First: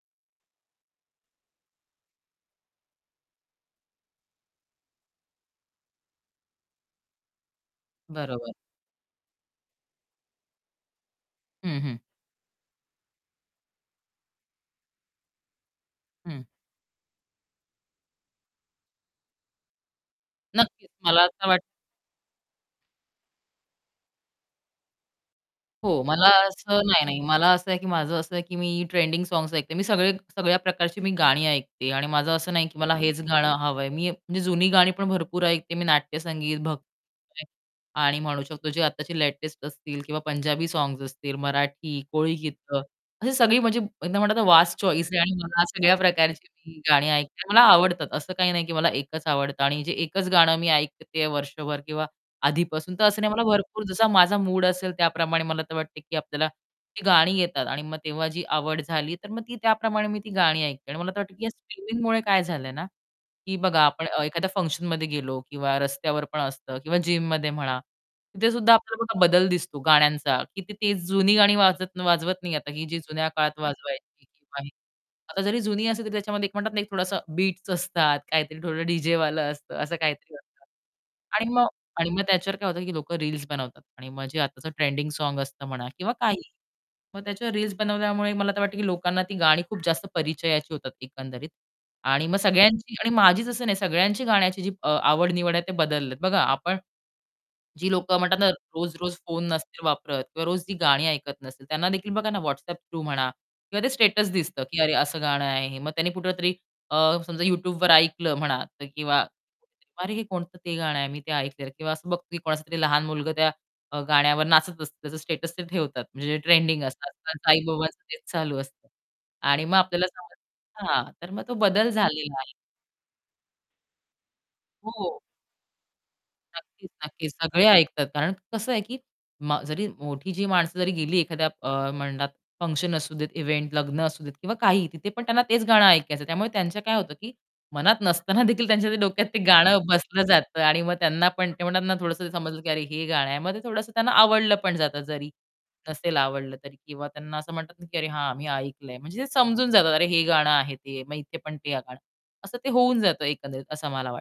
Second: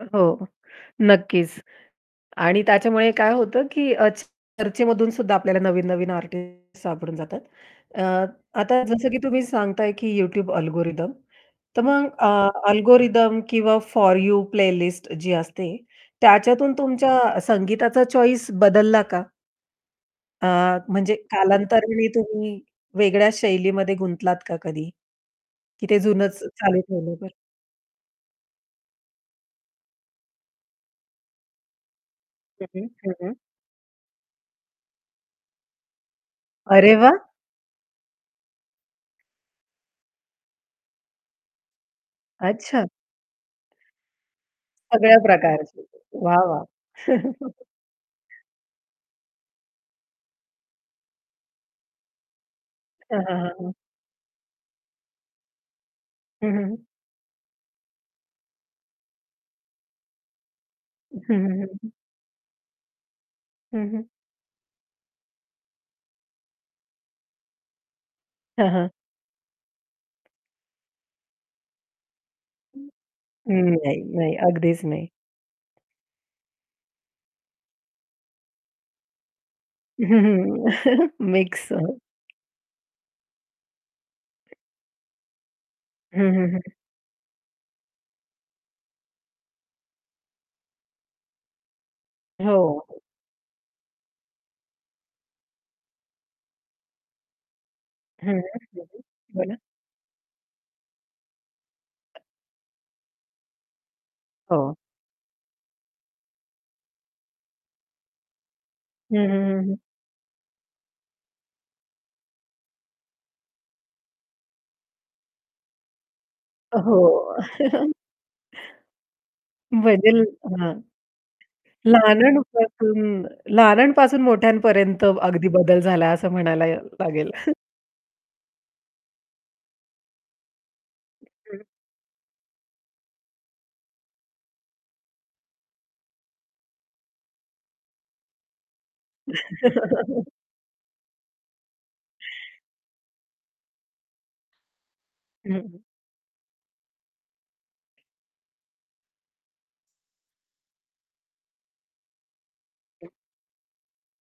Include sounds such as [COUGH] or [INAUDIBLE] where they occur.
हो, नक्कीच. आणि त्याच्यामुळे काय होतं, की अ, चर्चेमधून सुद्धा आपल्याला नवीन-नवीन आर्टिस्ट सापडून जातात. अ, बरोबर. आता जसं की तुम्ही सांगताय, की YouTube अल्गोरिदम. हं, तर हं. मग अ, अल्गोरिदम किंवा फॉर यू प्लेलिस्ट जी असते, हं. त्याच्यातून तुमच्या संगीताचा चॉइस बदलला का? अ, नक्कीच म्हणजे मला असं वाटतं. कालांतराने तुम्ही वेगळ्या शैलीमध्ये गुंतलात का कधी? की ते हो. मला जुनच चालू असं नाही, ठेवलं नाही, बरं? मला असं आहे की माझं असं आहे, की मी ट्रेंडिंग सॉन्ग्स ऐकते. मी सगळे सगळ्या प्रकारची मी गाणी ऐकते. आणि माझं असं नाही, हं, की हं. मला हं, हेच हं. गाणं हवंय. मी म्हणजे जुनी गाणी पण भरपूर ऐकते, मी नाट्यसंगीत, अरे वाह! भक्तिगीते आणि म्हणू शकतो जे आत्ताचे लेटेस्ट असतील किंवा पंजाबी सॉन्ग्स असतील, मराठी, कोळी गीतं अच्छा. अशी सगळी म्हणजे एकदा म्हणतात ना, वास्ट चॉइस आहे सगळ्या आणि मी या प्रकारची. सगळ्या वाह, वाह! प्रकारची गाणी ऐकते, मला [LAUGHS] आवडतात. असं काही नाही, की मला एकच आवडतं आणि जे एकच गाणं मी ऐकतेय वर्षभर किंवा आधीपासून. तर असं हां, नाही हां, मला हां, हां. भरपूर जसा माझा मूड असेल त्याप्रमाणे मला तर वाटते, की आपल्याला हं, हं. ती गाणी येतात. आणि मग तेव्हा जी आवड झाली तर मग ती त्याप्रमाणे मी ती गाणी ऐकते. आणि मला तर वाटतं, हं, की या हं, हं, हं. स्ट्रीमिंगमुळे काय झालंय ना, की बघा हं, हं. आपण अ, एखाद्या फंक्शनमध्ये गेलो किंवा रस्त्यावर पण असतं किंवा जिममध्ये म्हणा तिथे हां, सुद्धा हां. आपल्याला बदल दिसतो गाण्यांचा, की ते जुनी गाणी वाजत वाजवत नाही आता, ही हं, जी जुन्या काळात नाही, वाजवायची. नाही, अगदीच नाही. आता जरी जुनी असली, तरी त्याच्यामध्ये एक म्हणतात ना एक थोडसा बीट्स असतात, काहीतरी थोडं डीजेवालं असतं असं हं, काहीतरी असतं. हं, आणि मग मिक्स. आणि मग त्याच्यावर काय होतं, की लोक रील्स बनवतात. आणि मग जे आताच ट्रेंडिंग सॉन्ग्स असतं म्हणा किंवा हं, काहीही हं, हं. मग त्याच्यावर रील्स बनवल्यामुळे मला तर वाटतं, की लोकांना ती गाणी खूप जास्त परिचयाची होतात एकंदरीत. आणि मग हो. सगळ्यांची आणि माझीच असं नाही सगळ्यांची गाण्याची अ, आवड-निवड आहे ते बदललेत. बघा आपण, जी लोक हं, म्हणतात हं, ना हं, रोज-रोज फोन बोला. नसतील वापरत किंवा रोज जी गाणी ऐकत नसतील, त्यांना देखील बघा ना WhatsApp थ्रू म्हणा किंवा ते स्टेटस दिसतं, हो. की अरे असं गाणं आहे हे. मग त्यांनी कुठेतरी अ, समजा YouTubeवर ऐकलं म्हणा हं, किंवा हं, हं, हं. अरे हे कोणतं ते गाणं आहे मी ते ऐकलेलं. किंवा असं बघतील, की कोणाचा तरी लहान मुलगा अ, त्या गाण्यावर नाचत असतं, त्याचं स्टेटस ते ठेवतात. म्हणजे जे ट्रेंडिंग असतं, हो. तर काही [LAUGHS] लोकांच तेच चालू असतं. आणि मग आपल्याला बदल हां. समजतं हां. तर मग तो बदल झालेला आहे. लहानांपासून लहानांपासून मोठ्यांपर्यंत हो. अगदी बदल झाला असं म्हणायला नक्कीच, लागेल. नक्कीच. [CHUCKLES] सगळे ऐकतात. कारण कसं आहे, की म जरी मोठी जी माणसं जरी गेली एखाद्या हं. अ, म्हणतात फंक्शन असू देत, इवेंट लग्न असू देत किंवा काहीही तिथे पण त्यांना तेच गाणं ऐकायचं. त्यामुळे त्यांचं काय होतं, की मनात नसताना देखील त्यांच्या डोक्यात ते गाणं बसलं [CHUCKLES] जातं. आणि मग त्यांना पण ते म्हणतात ना थोडसं ते समजलं, की अरे हे गाणं आहे. मग ते थोडंसं त्यांना आवडलं पण जातं, जरी हं, हं. नसेल आवडलं तरी. किंवा त्यांना असं म्हणतात ना, की अरे हां, मी ऐकलंय. म्हणजे ते समजून जातात. अरे हे गाणं आहे ते मग इथे पण ते गाणं. असं ते होऊन जातं एकंदरीत असं मला वाटतं.